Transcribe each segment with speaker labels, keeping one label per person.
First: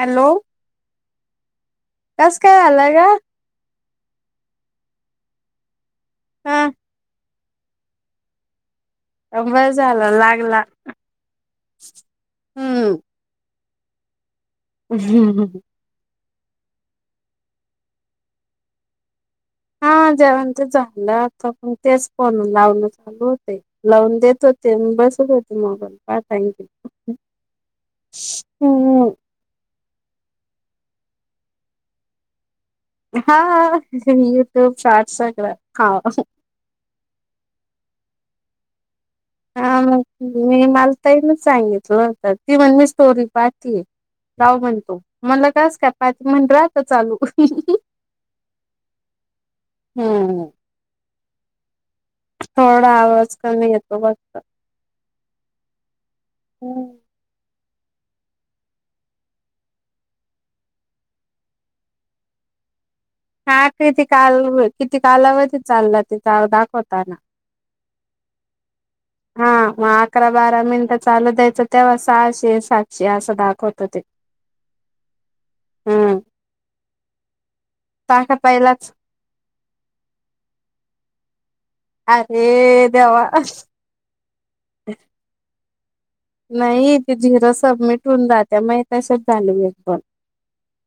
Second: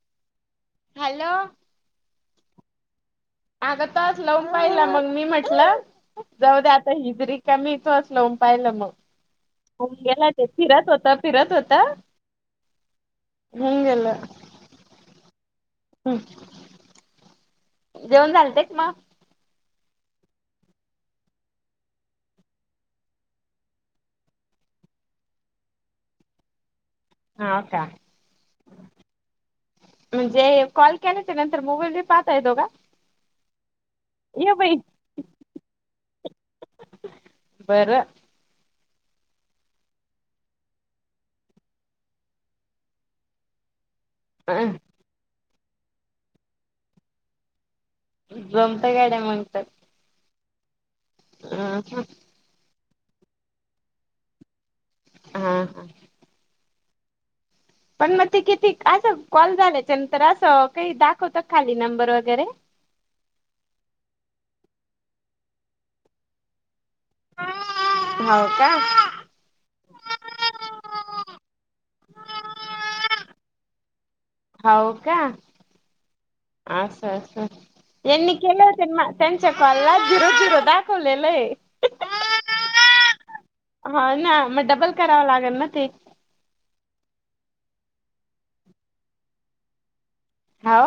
Speaker 1: Hello
Speaker 2: hello
Speaker 1: कस काय झालंय का
Speaker 2: अगं तच लवून पाहिला मग मी म्हटलं जाऊ
Speaker 1: हा
Speaker 2: द्या आता हिजरी कमी इथ असल पाहिलं
Speaker 1: बर
Speaker 2: मग
Speaker 1: झालं
Speaker 2: गेला ते
Speaker 1: लागला
Speaker 2: फिरत होता फिरत होता
Speaker 1: हम्म
Speaker 2: हंगेला
Speaker 1: ह हम ह
Speaker 2: हम् जेऊन झालतेच मग
Speaker 1: हा जेवण ते झालं आ पण तेच पण लावलं होते लावून देत होते बस होते मोबाल काय थँक्यू
Speaker 2: हा होता म्हणजे कॉल केला ते नंतर मोबाईल ब पाहताय दोघा
Speaker 1: हा युट्यूब शार्ट सगळं हा
Speaker 2: बरं
Speaker 1: हा मग मी मलताईन सांगितलं होत ती म्हण मी स्टोरी पाटली राव म्हणतो मला कास का पा म्हण राहत चालू
Speaker 2: जमता गाड्या म्हणतात
Speaker 1: हम्म
Speaker 2: ह
Speaker 1: थोडा आवाज करमी येतो फघत
Speaker 2: हा हा
Speaker 1: हम्
Speaker 2: पण मग ते किती असं कॉल झाल्याच्या नंतर असं काही दाखवतं खाली नंबर वगैरे
Speaker 1: हा किती काल किती काल हव त चाललं ति दाखवताना
Speaker 2: हो का
Speaker 1: हा मग अकरा बारा मिनटं चालू द्यायचं तेव्हा सहाशे सातशे असं दाखवत हो ते
Speaker 2: होव का
Speaker 1: हम्म
Speaker 2: आ स स यांनीनी
Speaker 1: टाका
Speaker 2: केले
Speaker 1: पहिलाच
Speaker 2: तनमा त्यांच्या कॉलला झिरो झिरो दाखवलेलं आहे
Speaker 1: अरे देवा
Speaker 2: हा ना मग डबल करावा लागेल ना ते
Speaker 1: नाही ते झिरो सबमिट होऊन जात माग तशच झाल एक पण
Speaker 2: हो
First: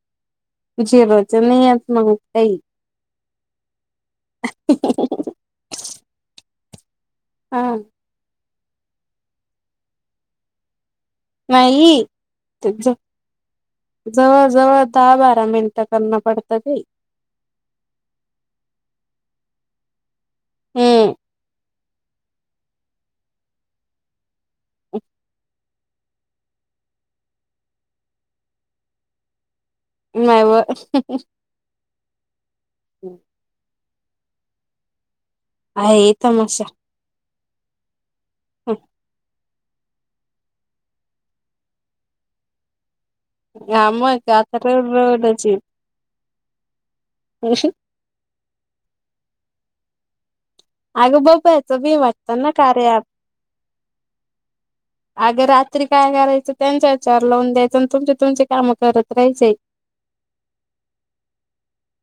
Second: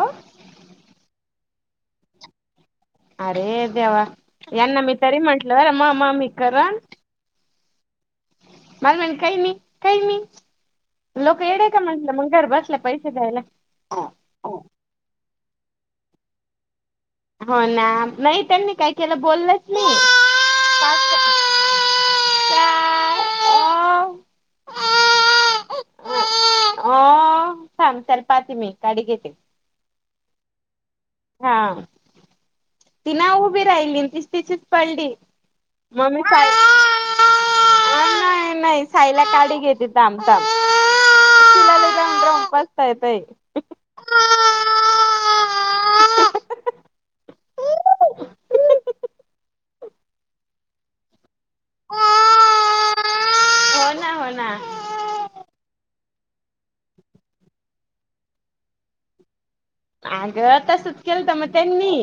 Speaker 1: झेरोच नाहीच मग काही
Speaker 2: अरे देवा यांना मी तरी म्हटलं म मा मी कर
Speaker 1: हां
Speaker 2: माल म्हणे काई नई काई नई. लोकं येडेय का
Speaker 1: नाही
Speaker 2: म्हटलं, मंग घर
Speaker 1: ते
Speaker 2: बसल्या पैसे द्यायला.
Speaker 1: जवळ जवळ दहा बारा मिनट करन पडत ते.
Speaker 2: हो ना नाही त्यांनी काय केलं बोललंच नाही.
Speaker 1: हम्म
Speaker 2: पाच [unintelligible]
Speaker 1: [inaudible]
Speaker 2: [unintelligible] पाहते मी काडी घेते.
Speaker 1: माय व.
Speaker 2: हा. ती ना उभी राहिली न तीच तिचीच पडली म
Speaker 1: आहे
Speaker 2: मी पाय
Speaker 1: तमाशा
Speaker 2: नाही नाही साईला काडी घेते थांब थांब. [unintelligible] सता येतय
Speaker 1: हा मग आता [unintelligible] [unintelligible]
Speaker 2: [unintelligible]
Speaker 1: आग बघ भया च बी हय वाटतं न अ कार्य ॲप,
Speaker 2: हो ना हो ना
Speaker 1: आग रात्री काय करायचं त्यांच्या याच्यावर लावून द्यायचं, अन तुमचे तुमचे काम करत राहायचे.
Speaker 2: आंग तसंच केलंत म त्यांनी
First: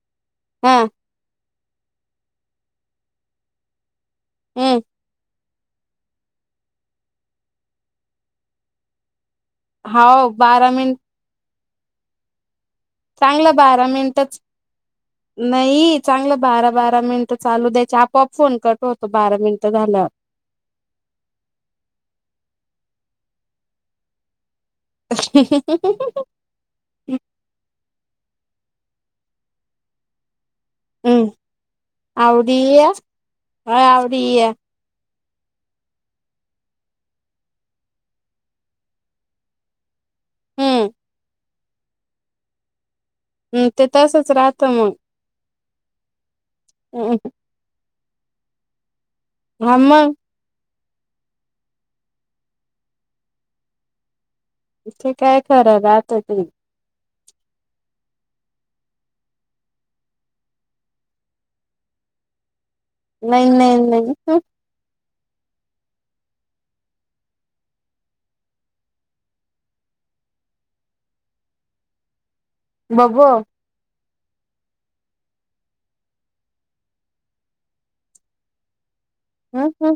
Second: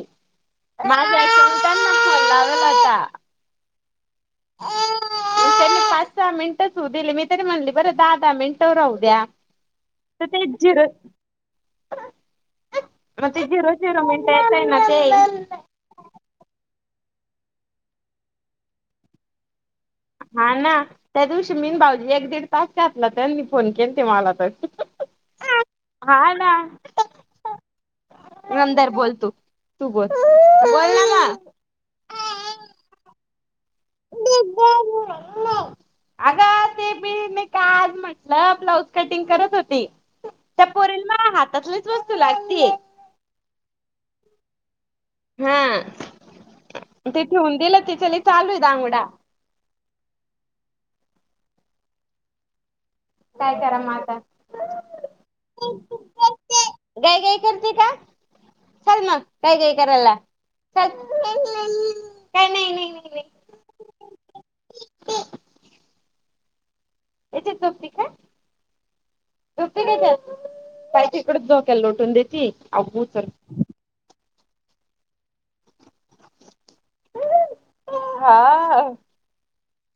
Speaker 1: हा
Speaker 2: मा
Speaker 1: हम्म
Speaker 2: त्यांनी पाच सहा मिनिटच होऊ दिले, मी तरी म्हणली बरं दहा दहा मिनिटं राहू द्या. तर
Speaker 1: हाव
Speaker 2: ते
Speaker 1: बारा
Speaker 2: झिरो
Speaker 1: मिन
Speaker 2: मग ते
Speaker 1: चांगलं
Speaker 2: झिरो
Speaker 1: बारा
Speaker 2: झिरो
Speaker 1: मिनिटच
Speaker 2: मिनिटाच आहे ना ते
Speaker 1: नई अ चांगलं बारा बारा मिनिटं चालू द्यायचे, आपोआप फोन कट होतो बारा मिनिटं झाल्यावार.
Speaker 2: हा ना त्या दिवशी मीन भाऊजी एक दीड तास घातला, त्यांनी फोन केलते मला त. हा ना. [unintelligible] दर बोलतू तू बोलन
Speaker 1: हम्म आवडी या आवडी या.
Speaker 2: आगं ते बी मी का आज म्हटलं ब्लाऊज कटिंग करत होती. त्या
Speaker 1: हम्म.
Speaker 2: पोरीला माझ्या हातातलीच वस्तू लागतीय.
Speaker 1: हम्म ते तसच राहतं मगं.
Speaker 2: हां ति ठेवून दिलं तिच लय चालूय दांडगा.
Speaker 1: हां मगं.
Speaker 2: काय करा मं आता?
Speaker 1: इथे काय खरं राहत ते.
Speaker 2: गाई गाई कर ते का? चल मंग गाई गाई कराला चल, काय नाई नाई.
Speaker 1: नाई नाई नाई ह
Speaker 2: एच्यात झोपती का? झोपते का ऐच्यात पाय तिकंड झोका लोटून देतीय आगूचर.
Speaker 1: बबो
Speaker 2: हा.
Speaker 1: हम्म ह.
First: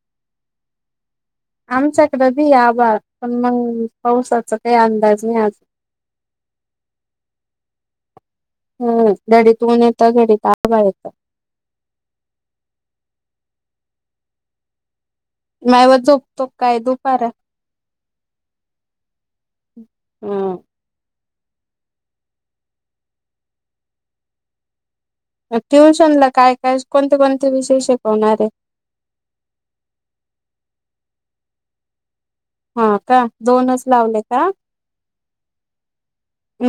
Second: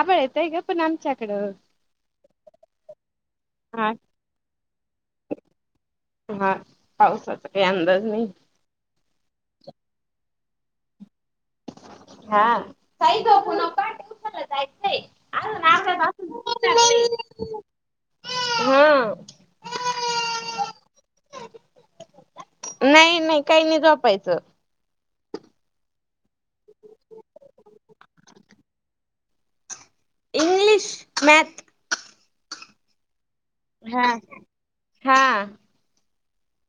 Speaker 2: आभळ येतय ग पण आमच्याकडं.
Speaker 1: आमच्याकडं बी हैय आभाळ, पणं मगं
Speaker 2: हा
Speaker 1: पावसाचा काई अंदाज नाही आज.
Speaker 2: हा पावसाचा काई अंदाज नाई.
Speaker 1: हम्म घडीत ऊन येतं घडीत आभाळ येतं.
Speaker 2: हां साई झोपु नको हां ट्यूशनला जायचंय. अजून
Speaker 1: माय
Speaker 2: अर्धा
Speaker 1: व
Speaker 2: तास
Speaker 1: झोप तो
Speaker 2: सुटणार
Speaker 1: काय दूपारा.
Speaker 2: नाही हा
Speaker 1: हम्म.
Speaker 2: नाही नाही काही नाही झोपायचं.
Speaker 1: ट्युशन ला काय काय कोणते कोणते विषय शिकवणारये.
Speaker 2: इंग्लिश, मॅथ
Speaker 1: हा का दोनच
Speaker 2: हा.
Speaker 1: लावले का?
Speaker 2: हा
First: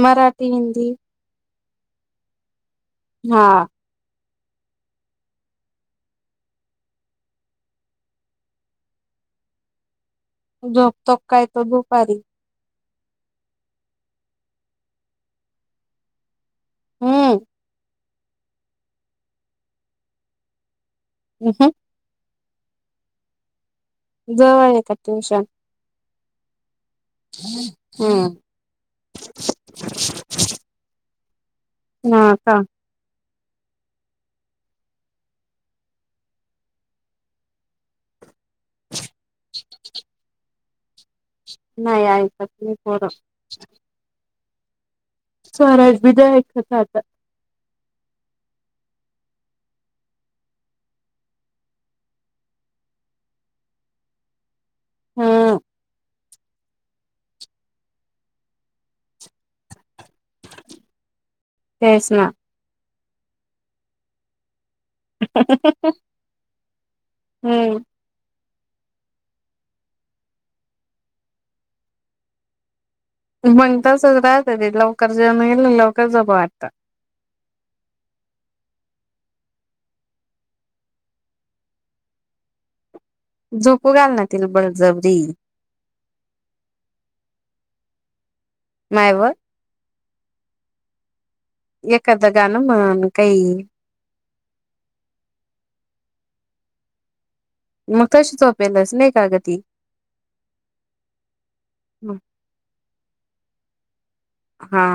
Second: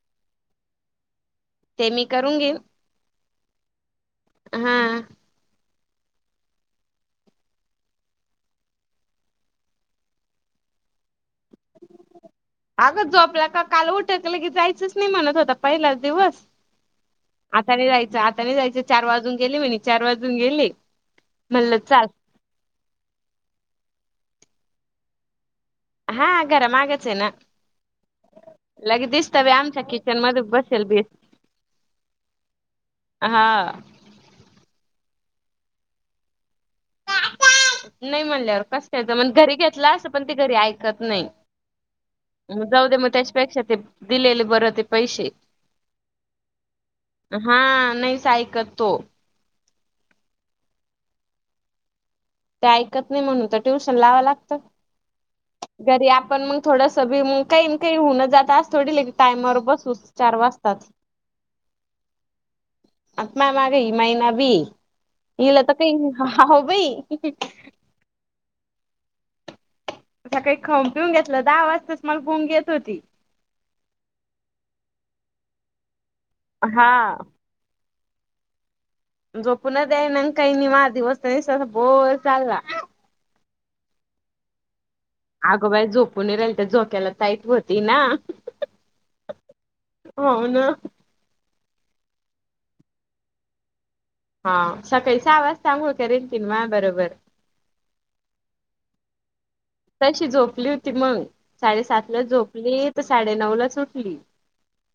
Speaker 1: मराठी, हिंदी
Speaker 2: ते मी करून घेईन.
Speaker 1: हा
Speaker 2: हा.
Speaker 1: झोपतो काय तो दुपारी
Speaker 2: अगं झोपला का काल उठ की लगेच जायचंच नाय म्हणत होता पहिलाच दिवस
Speaker 1: हम्म
Speaker 2: आता नाय जायचं आता नाय जायचं चार वाजून गेले म्हणे चार वाजून गेले.
Speaker 1: ह
Speaker 2: म्हणलं चाल
Speaker 1: जवळ आहे का ट्यूशन
Speaker 2: हा घरामागच हे ना
Speaker 1: हम्म
Speaker 2: लगे दिसत बय आमच्या किचन मध्ये बसेल बेस
Speaker 1: हा का?
Speaker 2: हा. नाही म्हणल्यावर कसयचं जमन घरी घेतला असंत पण ते घरी ऐकत नाही.
Speaker 1: नाही ऐकत नाही
Speaker 2: जाऊ दे
Speaker 1: पोरं
Speaker 2: मग त्याच्यापेक्षा ते दिलेले बरं ते पैसे
Speaker 1: स्वराज बी नाय ऐकत आता
Speaker 2: हा नाहीच ऐकत तो ते ऐकत नाय म्हणून तर ट्युशन लावा लागतं.
Speaker 1: हम्म
Speaker 2: घरी आपण मग थोडंसं बी मग काय काय होऊनं जात अस थोडी लगी टाईमवर बसू चार वाजतात.
Speaker 1: तेच ना
Speaker 2: आत माय माग ही मैना बी ये ईला त काय हाव बई
Speaker 1: हम्म
Speaker 2: सकाळी खावूनपिऊन घेतलं दहा वाजताच माझं फोन घेत होती.
Speaker 1: मंग तसच राहत ते लवकर जेवण केली लवकर झोपा वाटत
Speaker 2: हा. झोपूनच द्यायना आणि काय नी माआ दिवस तर असा बोर चालला.
Speaker 1: झोपू घाल ना तीला बळजबरी
Speaker 2: आगोबाई झोपून राहिल तर झोक्याला ताईत होती ना
Speaker 1: नायव
Speaker 2: हो ना
Speaker 1: एखादं गाणं म्हण काही
Speaker 2: हा सकाळी सहा वाजता आंघोळ करेली तिने माआ बरोबर
Speaker 1: मग कशी झोपेलच नाय का ग ती
Speaker 2: तशी झोपली होती मंग साडेसातला झोपली तर साडेनऊलाचं उठली.
Speaker 1: हा.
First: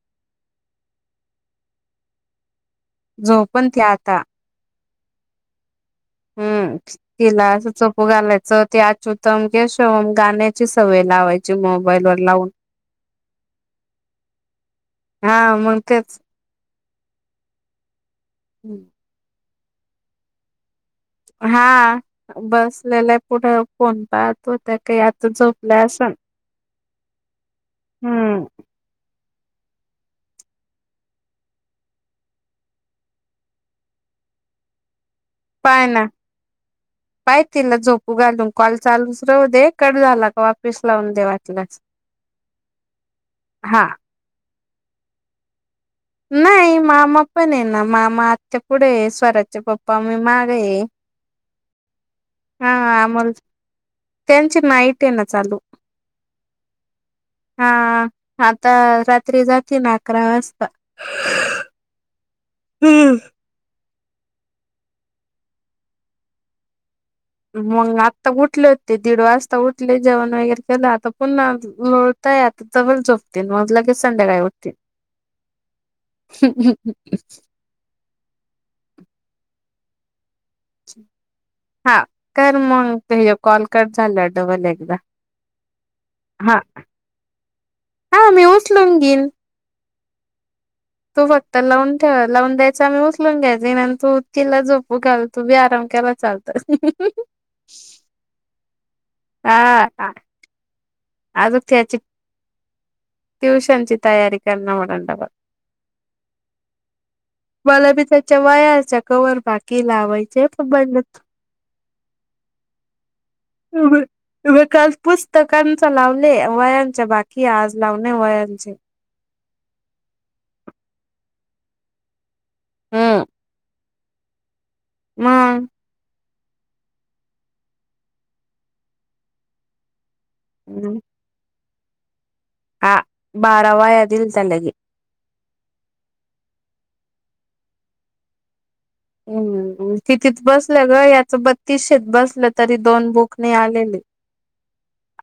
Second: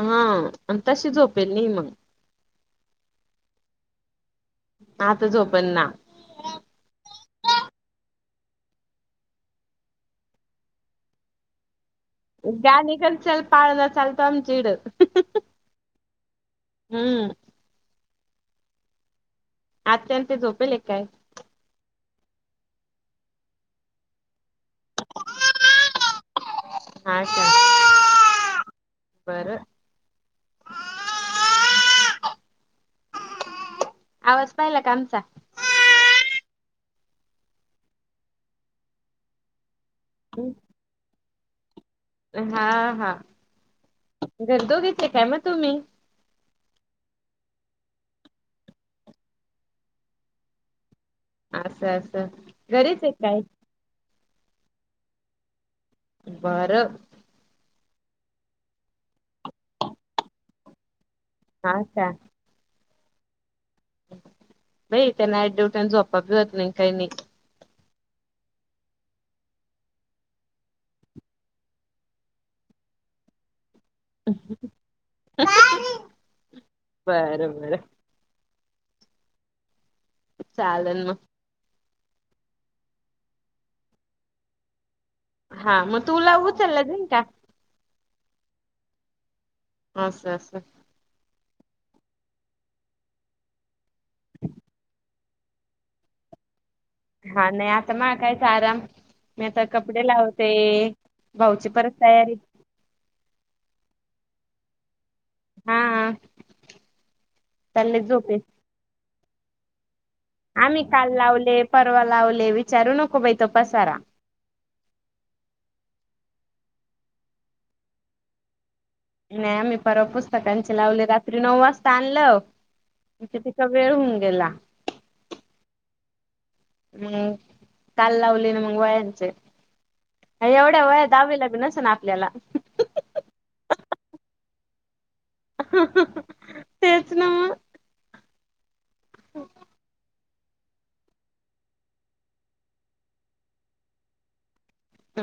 Speaker 2: हा आणि तशी झोपेल नाई मंग
Speaker 1: झोपणं ती आता
Speaker 2: आता झोपण ना
Speaker 1: हूं तिला अस चोपू घालायचं ती अच्युतम केशवम गाण्याची सवय लावायची मोबाईल वर लावं
Speaker 2: गाणी कण चल पाळणा चालतो आमच्या इड
Speaker 1: हा मग तेच
Speaker 2: हम्म
Speaker 1: हूं -
Speaker 2: आज त्यां ते झोपेल काय
Speaker 1: हा बसलेला पुढे फोन पाहत होत्या काही आतून झोपल्या असण
Speaker 2: हा का बर आवाज पाहिला का आमचा
Speaker 1: पाय ना पाय तिला झोपू घालून कॉल चालूच राहूदे कड झाला का वापिस लावून दे वाटलास
Speaker 2: हा हा गरदो घ्याचे काय म तुम्ही
Speaker 1: नाही मामा पण आहे ना मामा आत्ता पुढे स्वराजच्या पप्पा मी माग आहे
Speaker 2: असं असं
Speaker 1: हा
Speaker 2: गरेच आहे
Speaker 1: आम्हाला
Speaker 2: काय
Speaker 1: त्यांची नाईट ये ना चालू
Speaker 2: बरं
Speaker 1: हा आता रात्री जाते ना अकरा वाजता
Speaker 2: हा का
Speaker 1: हम्म
Speaker 2: नाहीई त्यांना [inaudible] न झोपा बी होत नाही काही नाही
Speaker 1: मग आत्ता उठले होते दीड वाजता उठले जेवण वगैरे केलं आता पुन्हा आतावल चो मज लगे संद्याकाळ उटते
Speaker 2: बरं बरं चालन
Speaker 1: हा कर मगज कॉल कट झाला डबल एकदा
Speaker 2: हा म उला
Speaker 1: हा
Speaker 2: ऊचल जं का
Speaker 1: हा मी उचलून घीन
Speaker 2: अस असं
Speaker 1: तू फक्त लावून ठेव लावून द्यायच आम्ही उचलून घ्यायच आणि तू तिला झोपू घाल तुम्ही आराम करा चालत
Speaker 2: हा नाही आता मगकायच आराम मी आता कपडे लावते
Speaker 1: अ
Speaker 2: भाऊची परत
Speaker 1: त्याची
Speaker 2: तयारी.
Speaker 1: ट्यूशनची तयारी करणार म्ह
Speaker 2: हा
Speaker 1: [inaudible] मला
Speaker 2: चालले
Speaker 1: बी
Speaker 2: झोपे.
Speaker 1: त्याच्या वायाचा कवर भाकी लावायचा
Speaker 2: आम्ही काल लावले परवा लावले विचारू नको बाै तो पसारा
Speaker 1: काल पुस्तकांच लावले वयांच्या बाकी आज लावणे वयांचे
Speaker 2: नाही आम्ही परव पुस्तकांचे लावली रात्री नऊ वाजता आणल तिचं वेळ होऊन गेला
Speaker 1: हम्म
Speaker 2: मग काल लावली ना मग वयांचे एवढ्या वया दहावी लग्नस ना आपल्याला
Speaker 1: ह बारावा दिल तडगे
Speaker 2: ह ह ह तेच ना
Speaker 1: हम्म कितीच बसलं ग याच बत्तीसशेत बसलं तरी दोन बुकणे आलेले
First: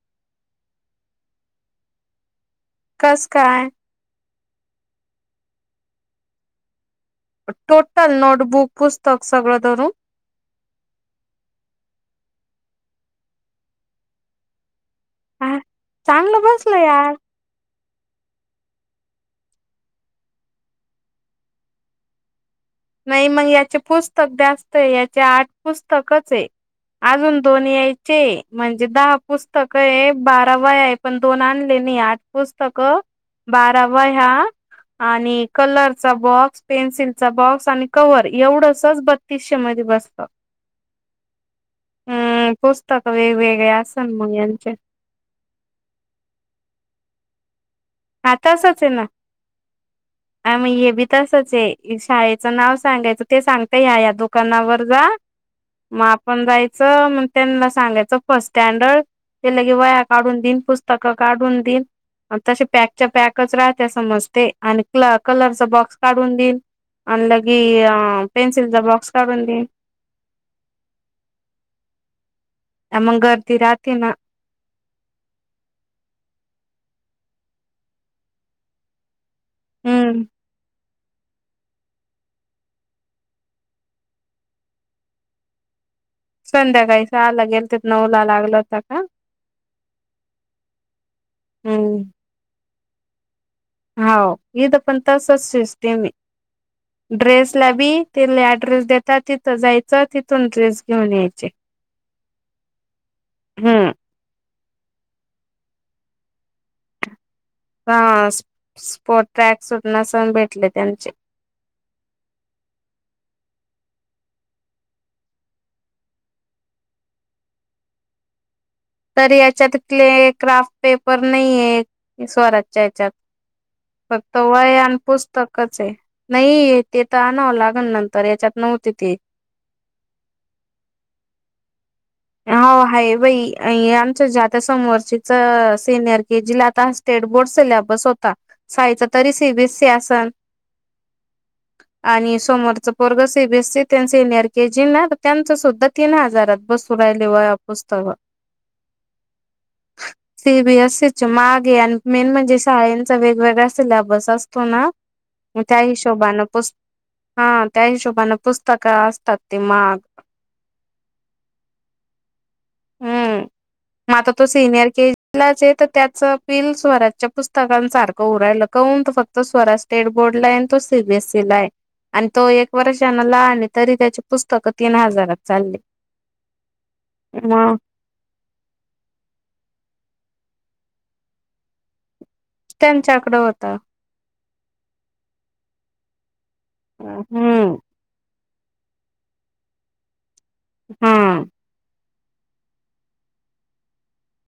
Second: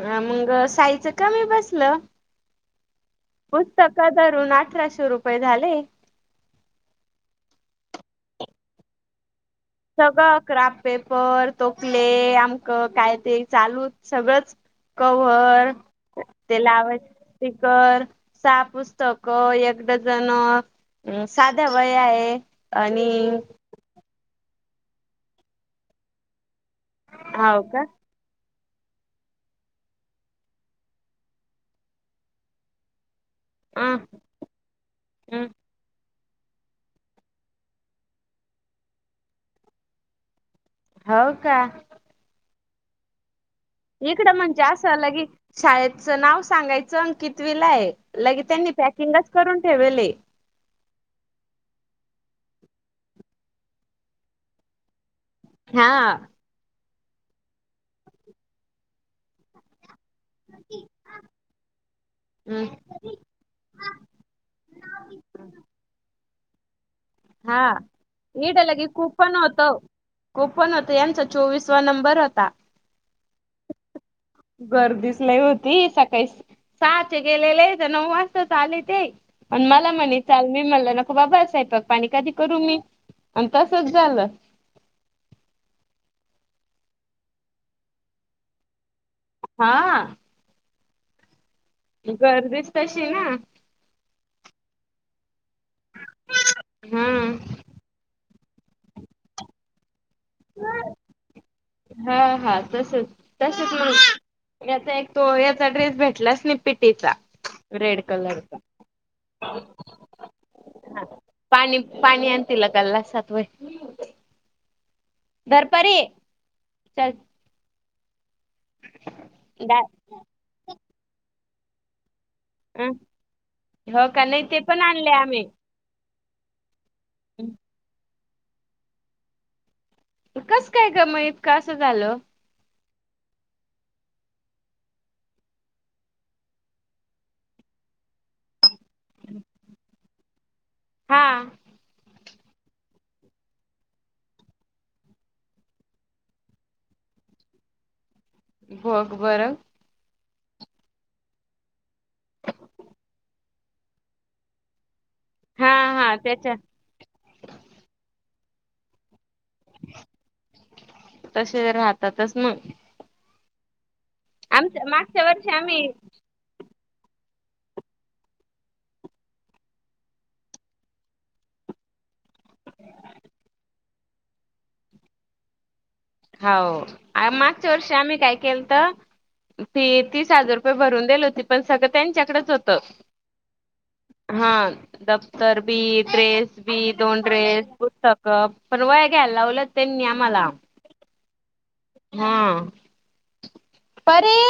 Speaker 2: ह मग साईच कमी बसलं
Speaker 1: कस काय
Speaker 2: पुस्तक का रुून अठराशे रुपये झाले
Speaker 1: टोटल नोटबुक पुस्तक सगळं धरून
Speaker 2: सगळं क्राफ्ट पेपर तोकले आमकं काय ते चालू सगळंच
Speaker 1: हा
Speaker 2: कव्हर
Speaker 1: चांगलं
Speaker 2: ते
Speaker 1: बसलं
Speaker 2: लावाज
Speaker 1: यार
Speaker 2: स्कर सहा पुस्तकं एक डझन हम साध्या वय आहे आणि
Speaker 1: नाही मग याचे पुस्तक जास्त आहे याचे आठ पुस्तकच आहे अजून
Speaker 2: हाव
Speaker 1: दोनही
Speaker 2: का
Speaker 1: या ते म्हणजे दहा पुस्तक, हे बारा वह्या हे, पण दोन आणले नही आठ पुस्तक.
Speaker 2: अ
Speaker 1: बारावा ह्या आणि कलरचा बॉक्स पेन्सिलचा बॉक्स आणि कव्हर एवढसच बत्तीसशे मध्ये बसत.
Speaker 2: हो का!
Speaker 1: हूं पुस्तक वेगवेगळ्या
Speaker 2: इकडं म्हणजे असं लगी शाळेचं नाव सांगायचं अन कितविलाय
Speaker 1: हा
Speaker 2: लगे त्यांनी पॅकिंगच करून ठेवलेय.
Speaker 1: अन हे बी तसच हे शाळेचं नाव सांगायचं ते सांगता ह्या ह्या दुकानावर जा
Speaker 2: हा
Speaker 1: म आपण जायचं म त्यांना सांगायचं फर्स्ट स्टँडर्ड ते लगे वह्या काढून दिन, पुस्तकं काढून दिन, न तसे पॅक पॅकच राहत्या समज ते, आणि कल कलरचा बॉक्स काढून देईल. अन
Speaker 2: हा
Speaker 1: लगी अ पेनसिल चा बॉक्स काढून दिन
Speaker 2: ओपन होते यांचा चोवीसवा नंबर होता.
Speaker 1: हा मंग गर्दी राहती ना
Speaker 2: गर्दीच लई होती सकाळीस सहाचे गेलेले तर नऊ वाजताच आले ते आण माला म्हणे
Speaker 1: हम्म
Speaker 2: चाल मी म्हनल नको बाबा सयपाक पाणी कधी करू मी आण तसच झालं.
Speaker 1: संध्याकाळी साला गेलते त नऊ ला लागल होता का?
Speaker 2: हा!
Speaker 1: हूं!
Speaker 2: गर्दीच तशी ना
Speaker 1: हो हित पण तसच सिस्टीम हे
Speaker 2: हा
Speaker 1: ड्रेस ला बी तेनी अड्रेस देता तिथं जायचं तिथून ड्रेस घेऊन यायचे
Speaker 2: हा हा तसच तसच
Speaker 1: हम्म
Speaker 2: मग याचा एक तो याचा ड्रेस भेटलाच नही पिटीचा
Speaker 1: हा
Speaker 2: रेड कलरचा
Speaker 1: स्पो स्पोट ट्रॅक सुट नसलं भेटले त्यांचे
Speaker 2: पाणी, पाणी आण तीला त्या लक्षात व्हयं धरपरी चल
Speaker 1: तर याच्या
Speaker 2: दा
Speaker 1: तीथले क्राफ्ट पेपर नहीये स्वरा
Speaker 2: अं हो का
Speaker 1: फक्त
Speaker 2: नाही ते पण
Speaker 1: वयान
Speaker 2: आणले आम्ही
Speaker 1: पुस्तक चय नही ते तर आणाव लागल, नंतर याच्यात नव्हते ते.
Speaker 2: कसं काय का म इतक असं झालं
Speaker 1: आ हो आहे बई अई आमच्या जे आता समोरचीच सिनियर के जी ला आता स्टेटबोर्ड सिल्याबस होता सायी चा तरी सीबीसी असन
Speaker 2: हा
Speaker 1: आणि सोमोरचं पोरग सीबीसी त ये न सिनियर के जी नां त त्यांच सुद्धा तीन हजारात बस सुरु रायले वया पुस्तक
Speaker 2: बग बरं!
Speaker 1: सीबीएससी चे मागे आणि मेन म्हणजे शाळेंचा वेगवेगळा सिल्याबस असतो ना म
Speaker 2: हा
Speaker 1: त्या
Speaker 2: हा
Speaker 1: हिशोबान
Speaker 2: त्याच्या
Speaker 1: पुस हा त्या हिशोबाने पुस्तकं असतात ते माग.
Speaker 2: तसे राहतातच मंग.
Speaker 1: म आता तो सिनियर
Speaker 2: मागच्या
Speaker 1: केजी
Speaker 2: वर्षी
Speaker 1: लाच आहे त
Speaker 2: आम्ही
Speaker 1: त्याच सिन स्वराजच्या पुस्तकांन सारखं होऊ राहील, कहूंन फक्त स्वराज स्टेट बोर्ड ला आहे, न तो सीबीएसई ला हे. आण तो एक वर्षान लहान आणले तरी त्याचे पुस्तकं तीन हजारात चालले.
Speaker 2: हाओ मागच्या वर्षी आम्ही काय केलं त? फी तीस हजार रुपये भरून देल होती पण सगळं त्यांच्याकडच हो
Speaker 1: त्यांच्याकडं होत.
Speaker 2: हा दफ्तर बी ड्रेस बी दोन ड्रेस
Speaker 1: हं,
Speaker 2: पुस्त पण वह्या घ्यायला लावलं त्यांनी आम्हाला.
Speaker 1: हा.
Speaker 2: हा परी.